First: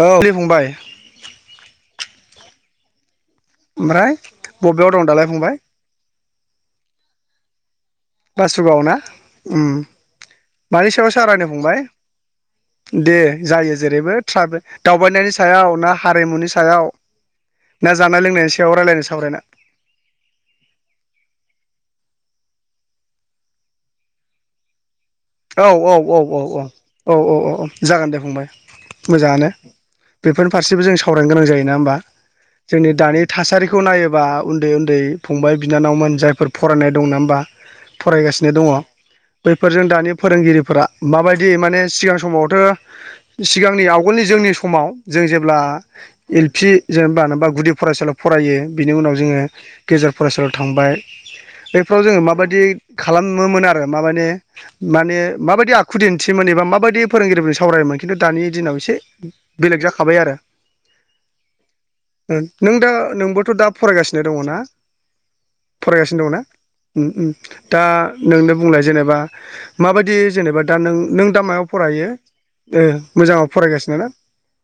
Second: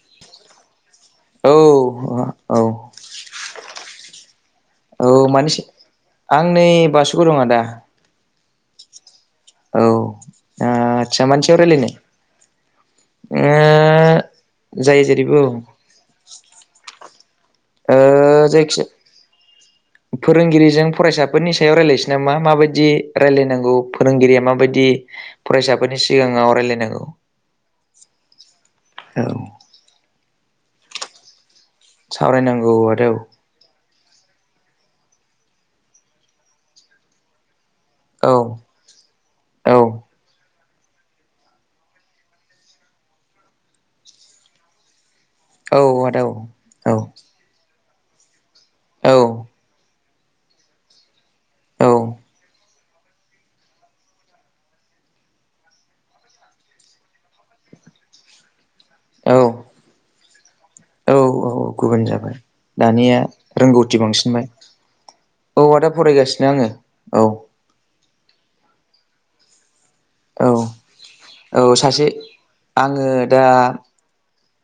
औ फंबाय। औ औ ओमफ्राय बबेयाव दं औ दालाय मान फंबाय [unintelligible] आं नै बासुगावाव आदा बासुगाव ना ओ‌ औ मानि सायाव आदसा मानि सारायनो सायाव फंबाय रायलायनो दे ओ जायो जेरैबो ट्रैवल जायो दावबायनायनि जेरैबो सायाव औ ना हारिमुनि सायाव ना ओ जानाय लोंनायनि सायाव रायलायनो सावरायनो जायखिाया फोरोंगिरिजों फरायसाफोरनि सा याव रायज्लायनोसै नामा माबायदि रायजलायनांगौ फोरोंगिरिया माबायदि औ औ औ औ फरायसाफोरनि औ सिगाङाव रायलायनांगौ औ औ औ औ। जागोन दे फंबाय औ मोजाङानो बेफोरनि फारसेबो जों सावरायनो गोनां जायो नङा होनबा सावरायनांगौ जोंनि आदा औ दानि थासारिखौ नायोबा उन्दै उन्दै फंबाय बिनानावमोन जायफोर फरायनाय दं नङा होनबा फरायगासिनो दङ औ बैफोरजों दानि फोरोंगिरिफोरा माबायदि माने सिगां समावथ' सिगांनि आवगोलनि जोंनि समाव जों जेब्ला औ आदा औ एल पि औ जेनेबा गुदि फरायसालियाव फरायो बिनि औ उनाव जोङो गेजेर फरायसालियाव थांबाय औ बेफ्राव जोङो माबायदि खालामोमोन आरो मामाने माने माबायदि आखु दिन्थियोमोन एबा माबायदि फोरोंगिरिफोरजों सावरायोमोन खिन्थु दानि दिनाव एसे औ बेलेग जाखाबाय आरो औ गुबुन जाबाय नों दा दानिया नोंबोथ' दा रोंगौथि फरायगासिनो दङ बांसिनबाय ना औ आदा फरायगासिनो दंना आङो औ दा उ उ नोंनो बुंलाय जेनेबा माबायदि औ जेनेबा दा नों नों दा औ मायाव सासे फरायो आङो दा मोजाङाव फरायगासिनो ना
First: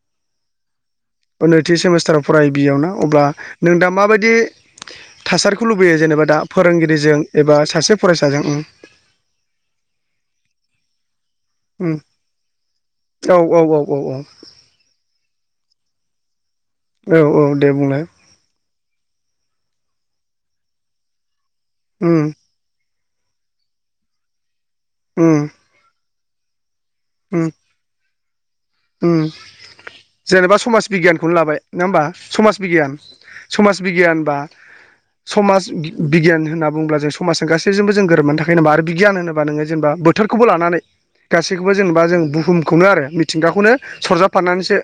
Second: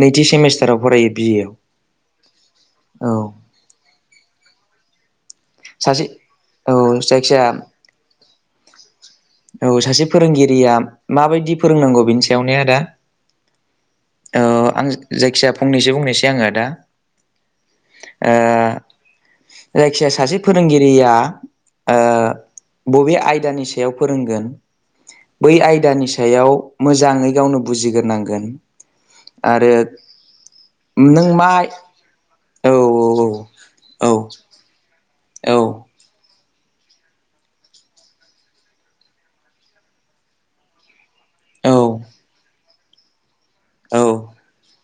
नैथि सेमिस्टाराव फरायो बिए आव नैथि सेमिस्टाराव फरायो बियाव ना औ अब्ला नों दा माबायदि थासारिखौ लुबैयो सासे जेनेबा दा औ फोरोंगिरिजों जायखिजाया एबा सासे फरायसाजों औ सासे फोरोंगिरिया माबायदि उम फोरोंनांगौ बिनि सायाव ने आदा। औ औ औ औ ओ आं जायखिया फंनैसो बुंनोसै आङो दा औ औ दे बुंलाय ओ जायखिया सासे फोरोंगिरिया ओ उम बबे आयदानि सायाव फोरोंगोन उम बै आयदानि सायाव मोजांङै उम गावनो बुजिगोरनांगोन उम जेनेबा समाज नों बिगियानखौनो मा लाबाय नंङा होमबा समाज औ बिगियान औ समाज औ बिगियान औ बा औ समाज बि बि बिगियान होनना बुंङोब्ला जों समाजजों गासैजोंबो जों गोरोबनानै थाखायो नामा आरो बिगिय होनोबा नोंङो जेनेबा बोथोरखौबो लानानै गासैखौबो जेनेबा जों बुहुमखौनो आरो मिथिंगाखौनो औ सरजाबफानानैसो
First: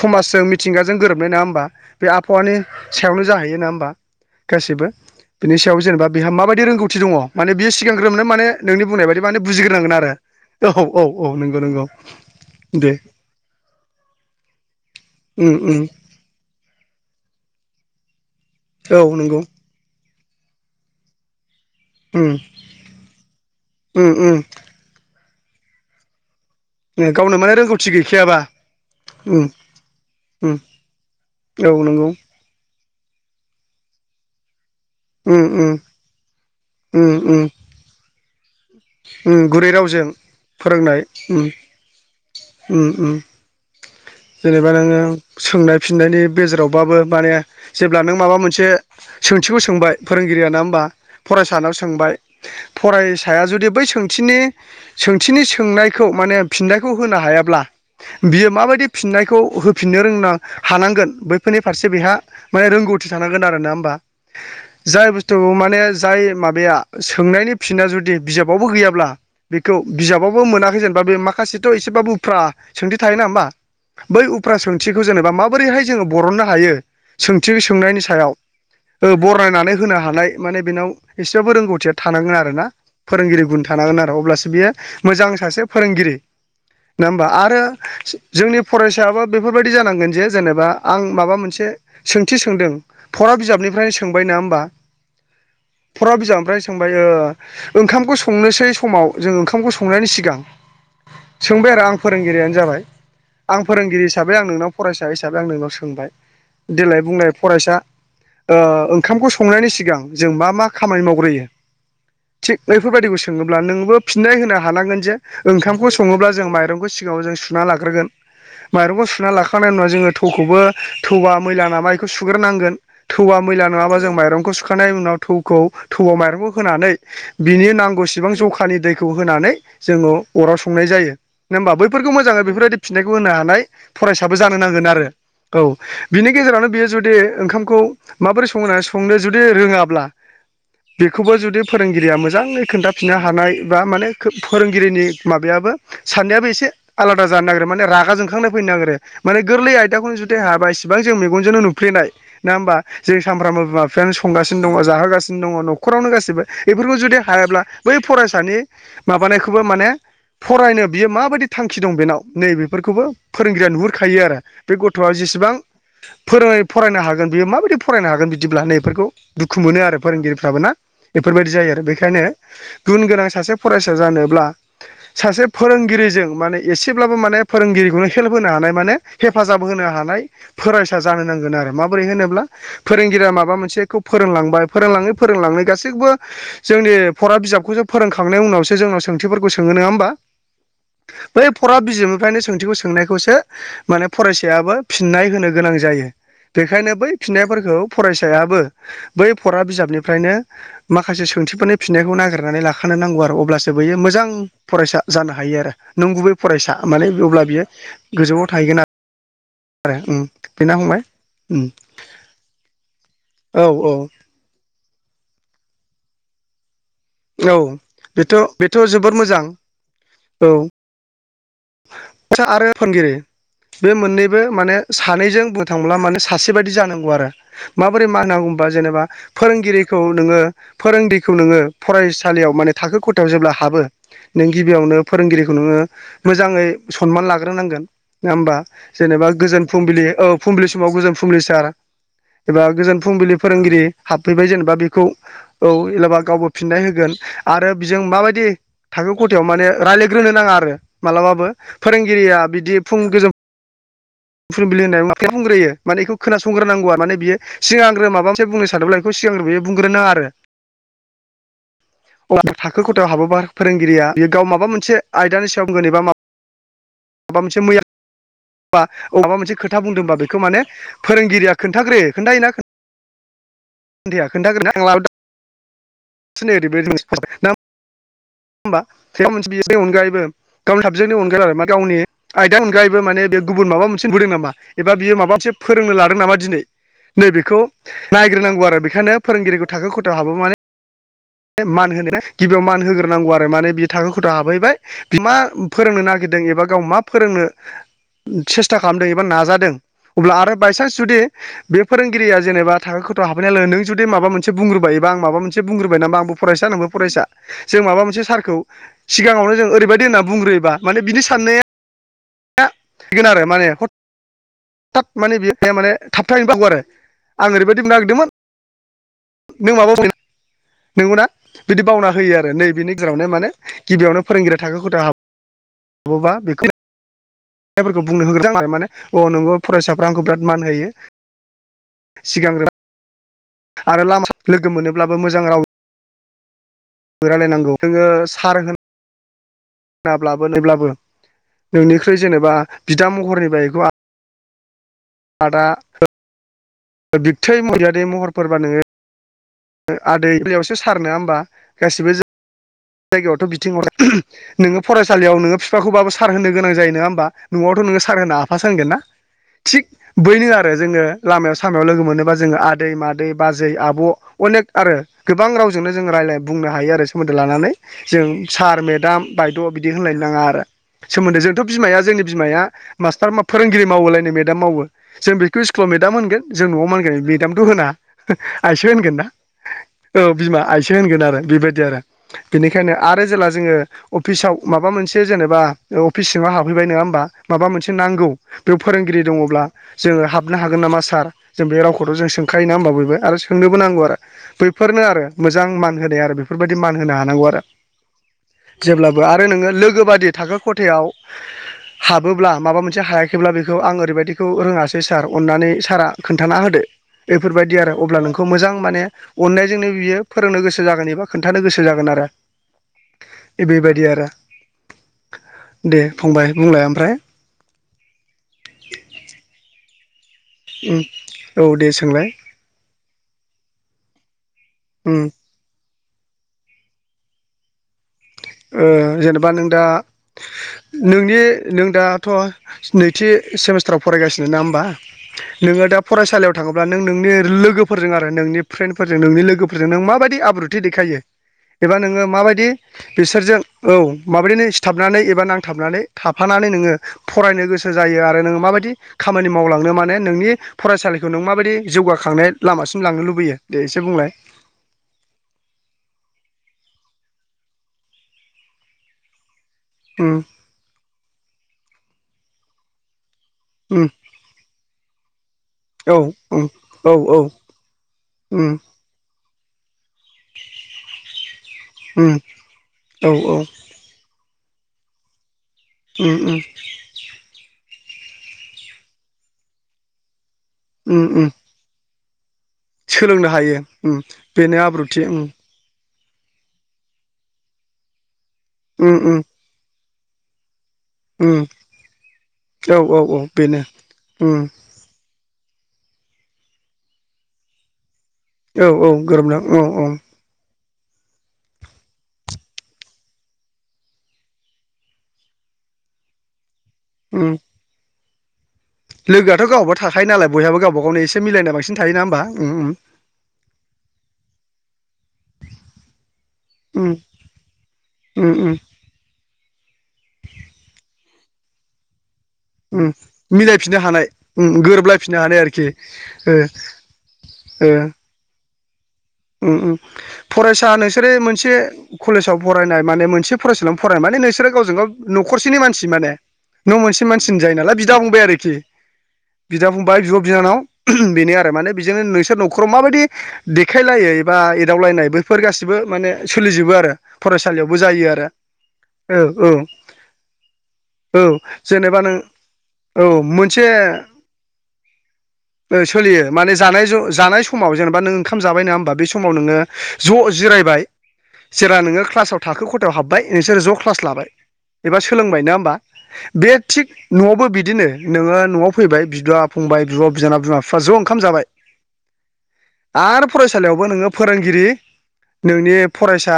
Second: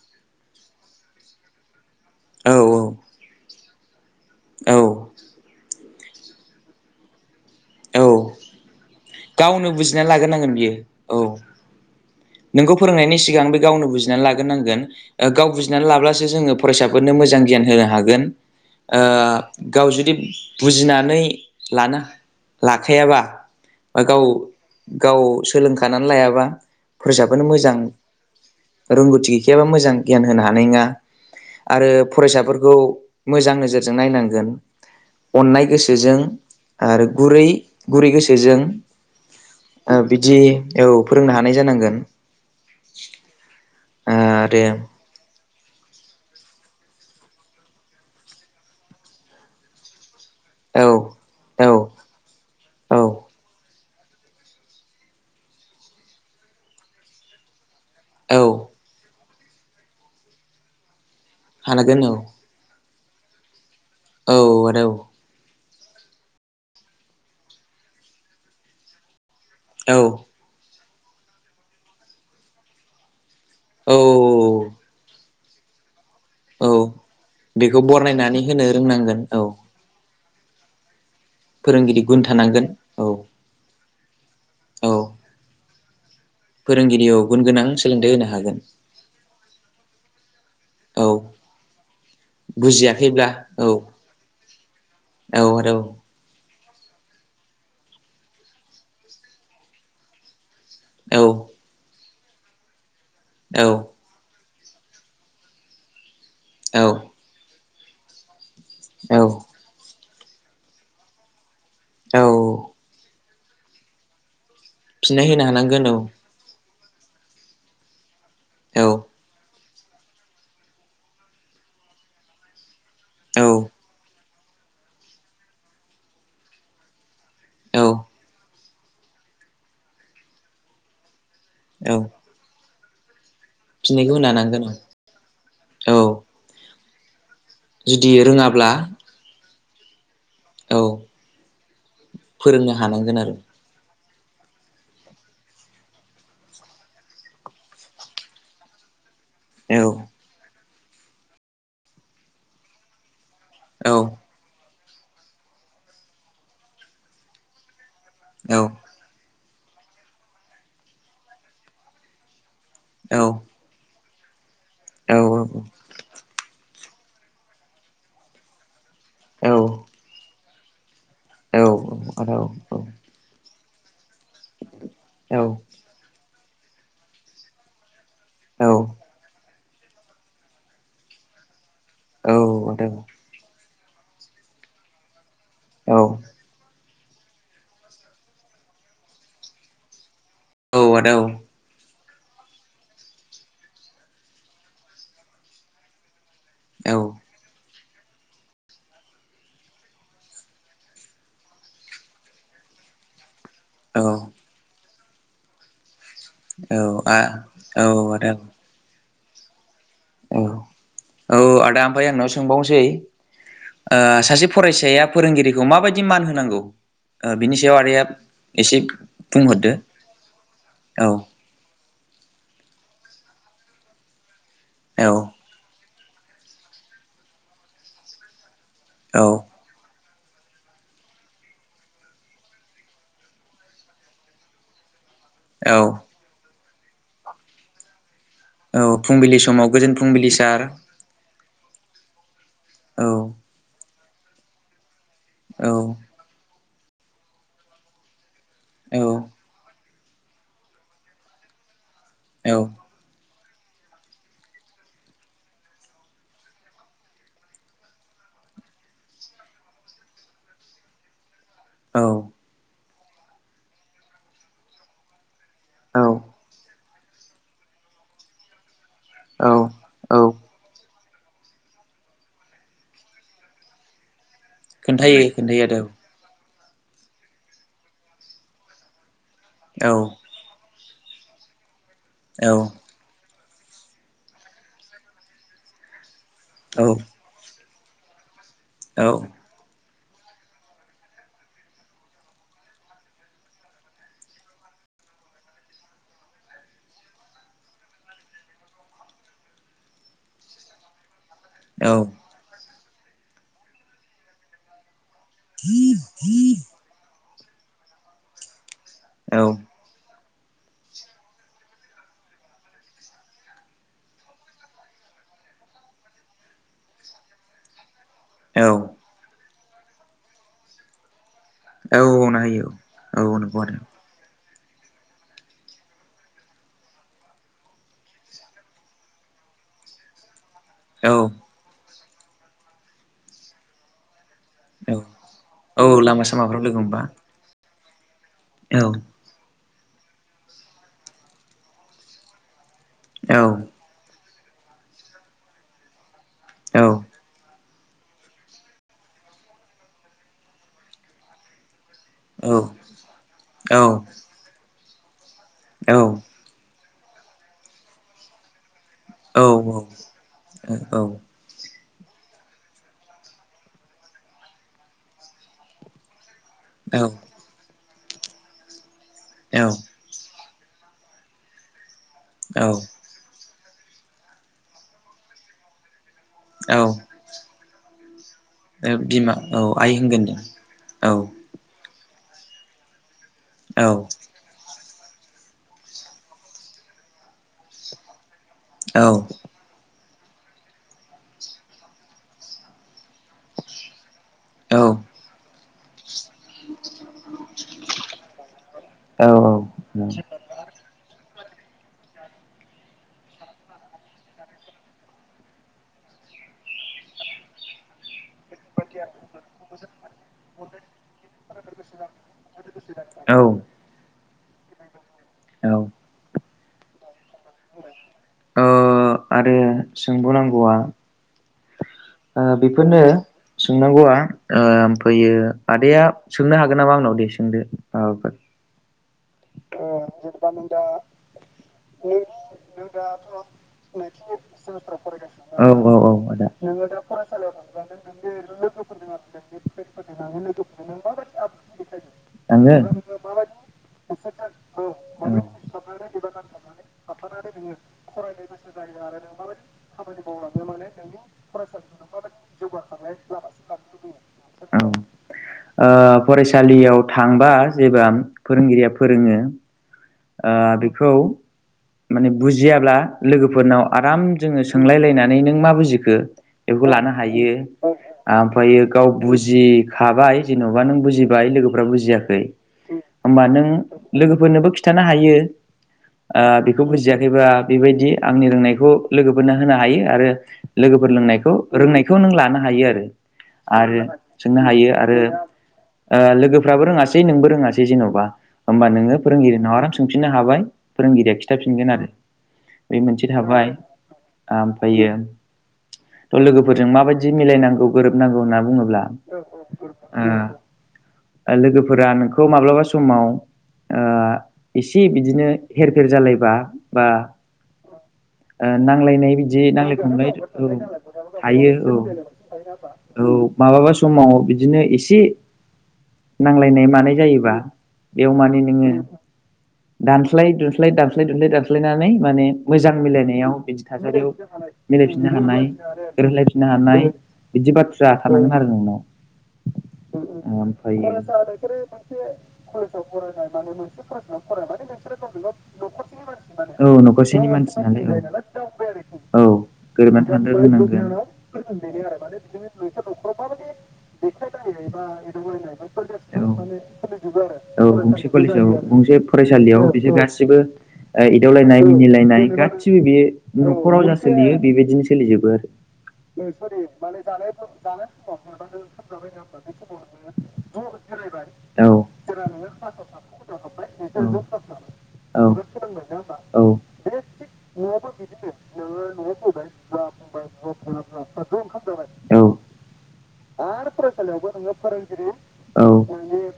समाजजों मिथिंगाजों गोरोबनाय नोंङा होमबा बे औ आबहावानि सायावनो जाहैयो नोंङा होमबा औ गासिबो बिनि सायाव जेनेबा बेहा माबायदि रोंगौथि दंङ माने बियो सिगांग्रोमोनो औ माने नोंनि बुंनाय बायदि माने गावनो बुजिग्रोनांगोन बुजिनानै आरो लाग्रोनांगोन बियो औ औ औ नंगौ नंगौ नोंखौ दे फोरोंनायनि सिगां बे गावनो बुजिनानै लाग्रोनांगोन ओ गाव उम उम बुजिनानै लाब्लासो जोंङो फरायसाफोर नो मोजां गियान होनो हागोन औ ओ नंगौ गाव जुदि बुजिनानै लानो उम लाखायाबा उम गाव उम गाव सोलोंखानानै लायाबा गावनो फोसाबोनो माने मोजां रोंगौथि गैखायाबा रोंगौथि उम गैखायाबा मोजां गियान होनो उम हानाय नोंङा औ आरो नंगौ फरायसाफोरखौ मोजां नोजोरजों नायनांगोन उम अननाय गोसोजों आरो उम गुरै उम गुरै गोसोजों उम गुरै ओ रावजों बिदि औ फोरोंनाय फोरोंनो उम हानाय जानांगोन उम उम आरो जेनेबा नोंङो सोंनाय फिननायनि गेजेरावबाबो माने जेब्ला नों माबा मोनसे सोंथिखौ सोंबाय फोरोंगिरिया नोंङा होमबा औ फरायसानाव औ सोंबाय औ फरायसाया जुदि बै सोंथिनि सोंथिनि सोंनायखौ माने फिननायखौ होनो हायाब्ला औ बियो माबायदि फिननायखौ होफिननो रोंना हानांगोन बैफोरनि फारसे हानांगोन बेहा औ माने रोंगौथि थानांगोन आरोना नोंङा होमबा औ आदा औ जाय बुस्थुखौ माने जाय माबाया सोंनायनि फिना जुदि बिजाबावबो गैयाब्ला बेखौ औ बिजाबावबो मोनाखै जेनब बा बे बा माखासे एसेबाबो उफ्रा सोंथि थायोना बा औ बै उफ्रा सोंथिखो जेनेबा माबोरैहाय जो बरननो औ हायो सोंथि बेखौ सोंनायनि सायाव बरनायनानै होनो ओ रोंनांगोन औ बरनायनानै होनो हानाय माने बेनाव एसेबाबो रोंगौथिया फोरोंगिरि गुन थानांगोन आरो ना औ फोरोंगिरि गुन थानांगोन आरो अब्लासो बेयो औ मोजां सासे फोरोंगिरि नोंङा फोरोंगिरियाव होमबा गुन आरो गोनां सोलोंथाइ होनो हागोन जोंनि फरायसायाबो बेफोरबायदि जानांगोन जे जेनेबा औ आं माबा मोनसे सोंथि सोंदों बुजियाखैब्ला फरा औ बिजाबनिफ्रायनो सोंबाय नंङा होमबा [unintelligible] फरा बिजाबनिफ्राय सोंबाय ओ ओंखामखौ संनोसै समाव जों ओंखामखौ संनायनि सिगां औ सोंबाय आरो आं फोरोंगिरियानो जाबाय आं फोरोंगिरि हिसाबै आं नोंनाव फरायसा हिसाबै आं नोंनाव सोंबाय औ देलाय बुंलाय फरायसा ओ ओंखामखौ औ संनायनि सिगां जों मा मा खामानि मावग्रोयो औ थिग बेफोरबायाददिखौ सोंङोब्ला नोंबो फिननाय होनो हानांगोन जे फिननाय होनो हानांगोन ओंखामखौ औ संङोब्ला जों माइरं सिगांङाव जों सुना लाग्रोगोन औ माइरंखौ सुना ला सुखांनाय उनाव जोंङो थौखौबो थौआ मैला नामा बेखौ सुग्रोनांगोन थौआ मैला औ नंङाबा जों माइं खौ सुखांनायनि उनाव थौखौ थौआव माइरंखौ होनानै बिनि औ नांगौसेबां जखानि दैखौ होनानै जोंङो अराव संनाय जायो। ना होनबा औ बैफोरखौ मोजांङो बेफोरबायदि फिनायखौ होनो हा नाय फिननायखौ होनो फरायसाबो जानो हानांगोन नांगोन औ आरो औ बिनि गेजेरावनो बेयो जुदि ओंखामखौ जुदि माबोरै रोङाब्ला संनानै संनो जुदि रोंङाब्ला औ बेखौबो जुदि फोरोंगिरिया मोजांङै फोरोंनो खोन्थाफिननो हानांगोन हानाय बा माने फोरोंगिरिनि माबायाबो साननायाबो एसे आलादा जानो नागिरो माने रागा जोंखांनाय फैनो नागिरो माने गोरलै आरो आयदाखौनो जुदि हायाबा इसेबां जों मेगनजोंनो नुफ्लेनाय नंङा होमबा जों सानफ्रामबो बिमा औ बिफायानो संगासिनो दंङ जाहोगासिनो दंङ न'खरावनो गासिबो बेफोरखौ जुदि हायाब्ला बै फरायसानि औ माबानायखौबो माने फरायनो बियो माबायदि थांखि दं बेनाव नैबे फोरफोरखौबो फोरोंगिरिया नुहुरखायो आरो बे गथ'आ जेसेबां फोरोंङै फरायनो हागोन बेयो माबायदि फरायनो हागोन बिदिब्ला नै बेफोरखौ औ दुखु मोनो आरो फोरोंगिरिफ्राबो ना। बेफोरबायदि औ जायो आरो बेखायनो आदा गुन औ गोनां सासे फरायसा जानोब्ला औ सासे फोरोंगिरि जों माने इसेब्लाबो माने फोरोंगिरिखौनो हेल्प होनो हानाय माने हेफाजाब होनो हानाय फोरायसा जा जानो नांगोन आरो माबोरै औ आदा औ होनोब्ला आदा औ आ फोरोंगिरिया माबा मोनसेखौ फोरोंलांबाय फोरोंलांङै फोरोंलांङै गासै थिगबो जोंनि फरा बिजाबखौसो फोरोंखांनायनि उनावसो जोंनाव सोंथिफोरखौ सोङो नङा होमबा । औ आदा औ । फरा बिजोबनिफ्रायनो सोंथिखौ सोंनायखौसो माने फरायसायाबो फिननाय होनो गोनां जायो । बेखायनो बै फिननायफोरखौ फरायसायाबो बै फरा बिजाबनिफ्रायनो माखासे सोंथिफोरनि फिननायखौ नागिरनानै लाखानो नांगौ आरो अब्लासो बैयो मोजां फरायसा जानो हायो आरो नंगुबै फरायसा माने अब्ला बियो गोजौआव थाहैगोन आरो । औ [unintelligible] औ आदा ओमफ्राय आंनाव सोंबावनोसै औ औ ओ सासे फरायसाया फोरोंगिरि खौ माबायदि मान होनांगौ? ओह बिनि औ सायाव आदाया बेथ' एसे बेथ' जोबोद मोजां बुंहरदो औ औ । [unintelligible] बे मोननैबो माने औ सानैजों बुंनो थांब्ला माने सासेबायदि जानांगौ आरो माबोरै मा होनना बुंबा जेनबा औ फोरोंगिरि खौ नोङो फोरोंगिरिखौ नोङो फरायसालियाव माने थाखो खथायाव जेब्ला हाबो नों गिबियावनो फोरोंगिरिखौ नोङो औ मोजाङै सनमान लाग्रोनांगोन नङा होमबा औ जेनेबा फुंबिलि समाव गोजोन फुंबिलि औ सार फुंबिलि समाव गोजोन फुंबिलिसार एबा गोजोन औ फुंबिलि फोरोंगिरि हाबफैबाय जेनेबा बेखौ औ एलाबा गावबो फिननाय होगोन आरो बिजों माबायदि औ थाखो खथायाव माने रायज्लायग्रोनो नाङा आरो मालाबाबो फोरोंगिरिया बिदि फुं गोजौ फुंबिलि होननायाव [unintelligible] बुंग्रोयो माने एखौ खोनसंग्रोनांगौ आरो माने बि सिगांग्रो माबा मोनसे बुंनो सानोब्ला बेखौ सिगांनो बेयो बुंग्रो नाङा आरो । औ अब्ला थाखो खथायाव हाबोबा फोरोंगिरिया बेयो गाव माबा मोनसे आयदानि औ सा [unintelligible] माबा मोनसे मैया बा माबा औ मोनसे खोथा बुंदोंबा औ बेखौ माने फोरोंगिरिया खोन्थाग्रोयो खोन्थायोना खोनथाया? खोन्थायो खोन्थायो आदा । [unintelligible] [unintelligible] औ गावनि आयदा औ अनगायैबो माने बे गुबुन माबा मोनसे नुदों नामा एबा बियो माबा मोनसे फोरोंनो लादों नामा दिनै औ नैबेखौ नायग्रोनांगौ आरो औ औ बेखायनो फोरोंगिरिखौ थाखो खथाव हाबो माने मान होनो गिबियाव मान होग्रोनांगौ आरो माने बि थाखो खुथा हाबहैबाय बि मा फोरोंनो नागिर दों एबा गाव मा फोरोंनो सेस्था खालामदों एबा नाजादों अब्ला आरो बायसान्स जुदि बे औ फोरोंगिरिया जेनेबा थाखो खथा हाबैनाय लोगो नों जुदि माबा मोनसे बुंग्रोबाय एबा आं माबा मोनसे बुंग्रोबाय नामा आं बो फरायसा नोंबो फरायसा जों माबा मोनसे‌‌ सारखौ औ सिगाङावनो‌ जों ओरैबादि होनना बुंग्रोयोबा माने बिनि साननाया [unintelligible] गोन आरो माने थाब माने लिरनाया माने थाबथाहैनोबो हागौ आरो आं ओरैबायदि बुंनो नागिरदोंमोन औ । नों माबा [unintelligible] नोंगौना । बिदि बावना औ होयो आरो नायो नैबेनि औ गेजेरावनो माने नंगौ आदा गिबियावनो फोरोंगिरि थाखो खथायाव हाबोबा बेखौ जायफोरखौ बुंनो होग्रोदों आरो माने अ नोंगौ फरायसाफ्रा आंखौ बिराद मान होयो औ । सिगांग्रो आरो लामा लोगो औ मोनोब्लाबो मोजां राव औ लामा सामाफ्राव लोगो मोनबा रायलायनांगौ जोङो सार होन औ ब्लाबो नैब्लाबो नोंनिख्रुइ जेनेबा बिदा औ महरनि बा इखौ आ आदा होन औ बिबथै बियादै महरफोरबा नोङो आदै बेलेगयावसो सार नोङा होमबा गासिबो औ जायगायावथ बिथिं औ हरो नोङो फरायसालियाव नोङो फिफाखौबाबो सार होननो गोनां जायो नङा होमबा नआवथ नों सार होना आफा सो होनगोन ना थिग बैनो आरो जोङो लामायाव सार सामायाव लोगो मोनोबा जोङो आदै मादै बाजै आब अनेक आरो गोबां रावजोंनो जों रायलाय बुंनो हायो आरो सोमोन्दो लानानै जों सार मेदाम बायद बिदि होनलायनो नाङा आरो सोमोन्दो जोंथ बिमाया जोंनि बिमाया औ मास्टार मा फोरोंगिरि मावोलाय नो मेदाम मावो जों बेखौ स्कुलाव मेदाम ओनगोन जों नआव मा औ ओनगोन मेदामथ होना आइसो होनगोन ना बिमा औ आइ होनगोन औ दे बिमा आइसो औ होनगोन आरो बेबायदि आरो बेनिखायनो आरो जेला जोङो अफिसाव माबा मोनसे एसे जेनेबा अफिस सिङाव हाबैबाय नङा होमबा माबा मोनसे नांगौ बेयाव औ फोरोंगिरि दङब्ला जोङो हाबनो हागोन नामा सार जों बे रावखौथ जों सोंखायो ना होमबा बयबो आरो सोंनोबो नांगौ आरो बैफोरनो आरो मोजां मान होनाय आरो बेफोरबायदि मान होनो हानांगौ आरो जेब्लाबो औ आरो नोङो लोगो बादि थाखो खथायाव [unintelligible] [inaudible] हाबोब्ला माबा मोनसे हायाखैब्ला बेखौ आं ओरैबायदिखौ रोङासै सार अननानै सारा खोन्थाना होदो बेफोरबायदि आरो अब्ला नों खौ मोजां माने अननायजोंनो बियो फोरोंनो गोसो जागोन एबा खोन्थानो गोसो जागोन आरो औ बेबायदि आरो औ ओ दे फंबाय बुंलाय ओमफ्राय आरो सोंब नांगौआ औ दे सोंलाय ओ‌ बेफोरनो सोंनांगौआ ओमफैयो ओ आदाया सोंनो हागोन नामा आंनाव दे सोंदो माबाफोर ऐ जेनेबा नों दा नोंनि नों दाथ‌ नैथि सेमेस्टाराव फरायगासिनो ना होमबा औ नोङो दा औ आदा फरायसालियाव थाङोब्ला नों नोंनि लोगोफोरजों आरो नोंनि फ्रेन्डफोरजों नोंनि लोगोफोरजों नों माबायदि आब्रुथि देखायो एबा नोङो माबायदि आङो बिसोरजों औ माब्रैनो सिथाबनानै एबा नांथाबनानै थाफानानै नोङो फरायनो गोसो जायो आरो नोङो माबायदि खामानि मावलांनो माने नोंनि फरायसालिखौ नों माबायदि जौगाखां खांनाय लामासिम लांनो लुबैयो दे एसे बुंलाय दैयाव थांबा जेबा फोरोंगिरिया फोरोङो उम ओ बेखौ माने बुजियाब्ला लोगोफोरनाव उम आराम जोङो सोंलाय लायनानै नों मा औ बुजिखो उम लानै औ औ हायो उम आमफायो गाव बुजियिखौ हाबाय जेनबा नों बुजिबाय लोगोफोरा उम बुजियाखै औ होमबा औ नों लोगोफोरनोबो खिथानो हायो उम ओ उम बेखौ बुजियाखैबा बेबायदि आंनि रोंनायखौ लोगोफोरनो होनो हायो आरो लोगोफोर उम रोंनायखौ उम नायखौ नों लानो हायो सोलोंनो हायो आरो उम सोंनो बेनो हायो आरो आब्रुथि उम लोगोफ्राबो रोङासै नोंबो रोङासै जेन'बा होमबा उम नोङो उम फोरोंगिरिनाव आराम सोंफिननो हाबाय। फोरोंगिरिया उम खिन्थाफिनगोन आरो औ बे औ मोनसे औ थाबाय बेनो उम ओमफ्रायो थ लोगोफोरजों माबायदि मिलायनांगौ गोरोबनांगौ होनना औ बुङोब्ला औ ओ गोरोबनो औ औ ओ लोगोफोरा नोंखौ माब्लाबा समाव ओ इसे बिदिनो हेर फेर जालायबा बा उम ओ नांलायनाय लोगोआथ' बिदि गावबा थाखायो नांलायखांनाय नालाय औ बयहाबो गावबा गावनो एसे । मिलायनाय हायो औ बांसिन थायोना होमबा उम औ माबाबा समाव बिदिनो एसे। नांलायनाय उम मानाय जायोबा बेयाव उम माने उम नोङो दानस्लाय दुस्लाय दानस्लाय दुस्लाय दानस्लायनानै माने मोजां उम मिलायनायाव बिदि मिलायफिननो हानाय थासारियाव उम मिलायफिननो गोरोबलायफिननो हानाय आरोखि ओ गोरबलायफिननो हानाय बिदि ओ बाथ्रा थानांगोन आरो नोंनाव। उम उम फरायसा ओमफ्रायो नोंसोरो मोनसे कलेजाव फरायनाय माने मोनसे फरायसालियावनो फराय माने नोंसोरो गावजों गाव न'खरसेनि मानसि माने न' औ मोनसे न'खरसेनि मानसिनि जायो मानसि नालाय बिदा फंबाय आरोखि औ बिदा फंबाय गोरोबनानै बिब' थानो बिनानाव रोंनांगोन बेनो आरो माने बेजोंनो नोंसोर न'खराव माबायदि दे खायलायै एा एदावलायनाय बैफोर गासैबो माने औ सोलिजोबो आरो आरो औ फरायसालियावबो गंसे जायो आरो। कलेजाव गंसे औ औ फरायसालियाव बिसोर गासिबो औ एदावलायनाय जेनेबा नों मिनिलायनाय गासिबो औ बेयो मोनसे न'खर राव जा सोलियो बेबायदिनो सोलिजोबो ओ सोलियो माने जानाय ज' जानाय समाव जेनेबा नों । ओंखाम जाबाय नोंङा होमबा बे समाव नोङो ज' जिरायबाय। आरो जेला औ नोङो क्लासाव थाखो खथायाव हाबबाय नोंसोरो ज' क्लास लाबाय। एबा सोलोंबाय नोंङा होमबा बे थिग न'आवबो बिदिनो नोङो न'आव फैबाय बिदा फंबाय बिब' बिनानाव बिमा बिफ्रा ज' ओंखाम जाबाय। आरो फरायसालियावबो नोङो फोरोंगिरि नोंनि फरायसा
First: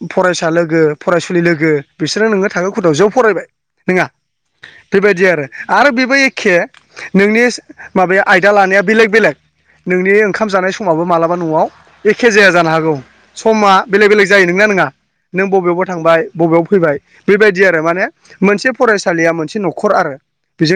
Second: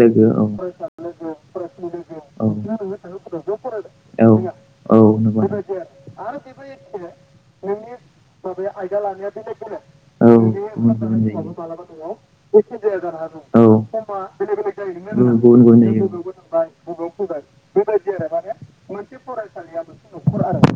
लोगो फरायसुलि फरायसा लोगो ओ फरायसुलि लोगो बिसोरो नोङो थाखो खथायाव‌ ज‌'फरायबाय नोंङा? फरायबाय नोङा बेबायदि आरो आरो बेबो एखे नोंनि माबाया आयदा लानाया बेलेग बेलेग नोंनि समा ओंखाम जानाय स समाबो मालाबा न'आव एखे जाया जानो हागौ समा बेलेग बेलेग जायो नोंगोना नोंङा नों बबेबा बबा थांबाय बबेयाव फैबाय बेबायदि आरो माने मोनसे फरायसालिया मोनसे न'खर आरो। बिजों